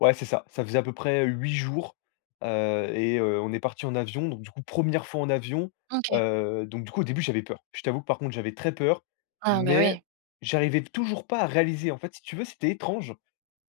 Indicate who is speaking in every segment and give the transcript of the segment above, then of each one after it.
Speaker 1: Ouais, c'est ça, ça faisait à peu près, heu, 8 jours, heu et heu, on est partis en avion. Donc du coup, 1re fois en avion,
Speaker 2: OK.
Speaker 1: heu, donc du coup, au début, j'avais peur. Je t'avoue que, par contre, j'avais très peur,
Speaker 2: Ah, bah, oui.
Speaker 1: mais j'arrivais toujours pas à réaliser. En fait, si tu veux, c'était étrange.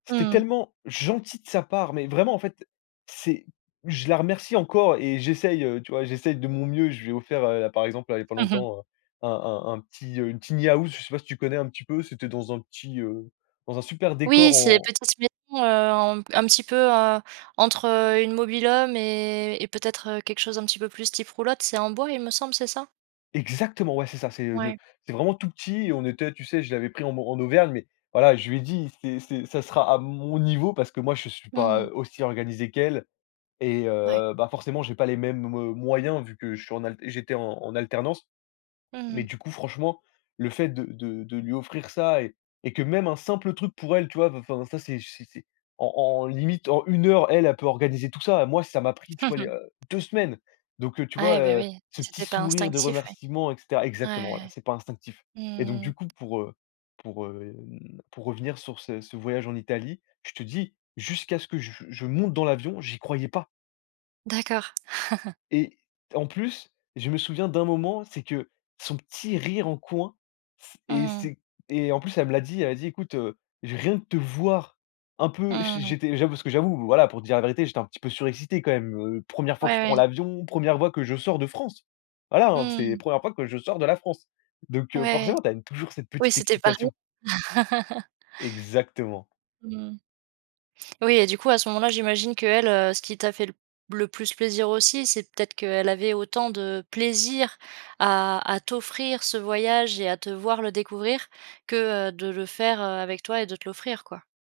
Speaker 1: C'était
Speaker 2: Mmh.
Speaker 1: tellement gentil de sa part, mais vraiment, en fait, c'est je la remercie encore et j'essaie, heu, tu vois, j'essaie de mon mieux, je lui ai offert, heu, par exemple, là, il y a pas
Speaker 2: Mmh mh.
Speaker 1: longtemps, heu, un un un petit, heu, une tiny house, je sais pas si tu connais, un petit peu, c'était dans un petit, heu, dans un super
Speaker 2: Oui,
Speaker 1: décor
Speaker 2: c'est
Speaker 1: en
Speaker 2: [unintelligible] heu, en un petit peu, heu, entre, heu, une mobil-home et et peut-être, heu, quelque chose un petit peu plus type roulotte. C'est en bois, il me semble, c'est ça?
Speaker 1: Exactement, ouais, c'est ça, c'est, heu, le
Speaker 2: Ouais.
Speaker 1: c'est vraiment tout petit et on était tu sais, je l'avais pris en mor en Auvergne mais voilà, je lui ai dit: «C'est c'est ça sera à mon niveau» parce que moi, je suis
Speaker 2: Mmh
Speaker 1: pas,
Speaker 2: mh.
Speaker 1: heu, aussi organisé qu'elle et
Speaker 2: Ouais.
Speaker 1: heu, bah, forcément, j'ai pas les mêmes, heu, moyens vu que je suis en al j'étais en en alternance.
Speaker 2: Mmh
Speaker 1: Mais
Speaker 2: mh.
Speaker 1: du coup, franchement, le fait de de de lui offrir ça et et que même un simple truc pour elle, tu vois, enfin, ça, c'est c'est c'est en en limite, en 1 heure, elle, elle peut organiser tout ça. Moi, ça m'a pris, tu
Speaker 2: Mmh
Speaker 1: vois, il y
Speaker 2: mh.
Speaker 1: a heu, 2 semaines. Donc heu, tu vois,
Speaker 2: Ah, beh,
Speaker 1: heu,
Speaker 2: oui,
Speaker 1: ce petit
Speaker 2: c'était pas
Speaker 1: sourire de
Speaker 2: instinctif, oui.
Speaker 1: remerciement et cetera
Speaker 2: Ouais.
Speaker 1: exactement, voilà, c'est pas instinctif et donc du
Speaker 2: Mmh.
Speaker 1: coup, pour, heu, pour, hem, pour revenir sur ce ce voyage en Italie, je te dis, jusqu'à ce que je je monte dans l'avion, j'y croyais pas
Speaker 2: D'accord.
Speaker 1: et en plus, je me souviens d'un moment, c'est que son petit rire en coin, c
Speaker 2: Mmh
Speaker 1: et
Speaker 2: mh.
Speaker 1: c'est et en plus, elle me l'a dit, elle a dit: «Écoute, heu, j rien que de te voir, un peu»,
Speaker 2: Mmh
Speaker 1: j'é
Speaker 2: mh.
Speaker 1: j'étais j'avoue parce que j'avoue, voilà, pour te dire la vérité, j'étais un petit peu surexcité, quand même. Heu, 1re fois que
Speaker 2: Ouais,
Speaker 1: je prends
Speaker 2: ouais.
Speaker 1: l'avion, 1re fois que je sors de France! Voilà, hein,
Speaker 2: Mmh,
Speaker 1: c'était la
Speaker 2: mmh.
Speaker 1: 1re fois que je sors de la France. Donc heu,
Speaker 2: Ouais.
Speaker 1: forcément, tu as une toujours cette
Speaker 2: Oui,
Speaker 1: petite
Speaker 2: c'était pas
Speaker 1: excitation.
Speaker 2: rien.
Speaker 1: Exactement.
Speaker 2: Mmh. Oui et du coup, à ce moment-là, j'imagine qu'elle, heu, ce qui t'a fait l le plus plaisir aussi, c'est peut-être qu'elle avait autant de plaisir à à t'offrir ce voyage et à te voir le découvrir que, heu, de le faire, heu, avec toi et de te l'offrir, quoi.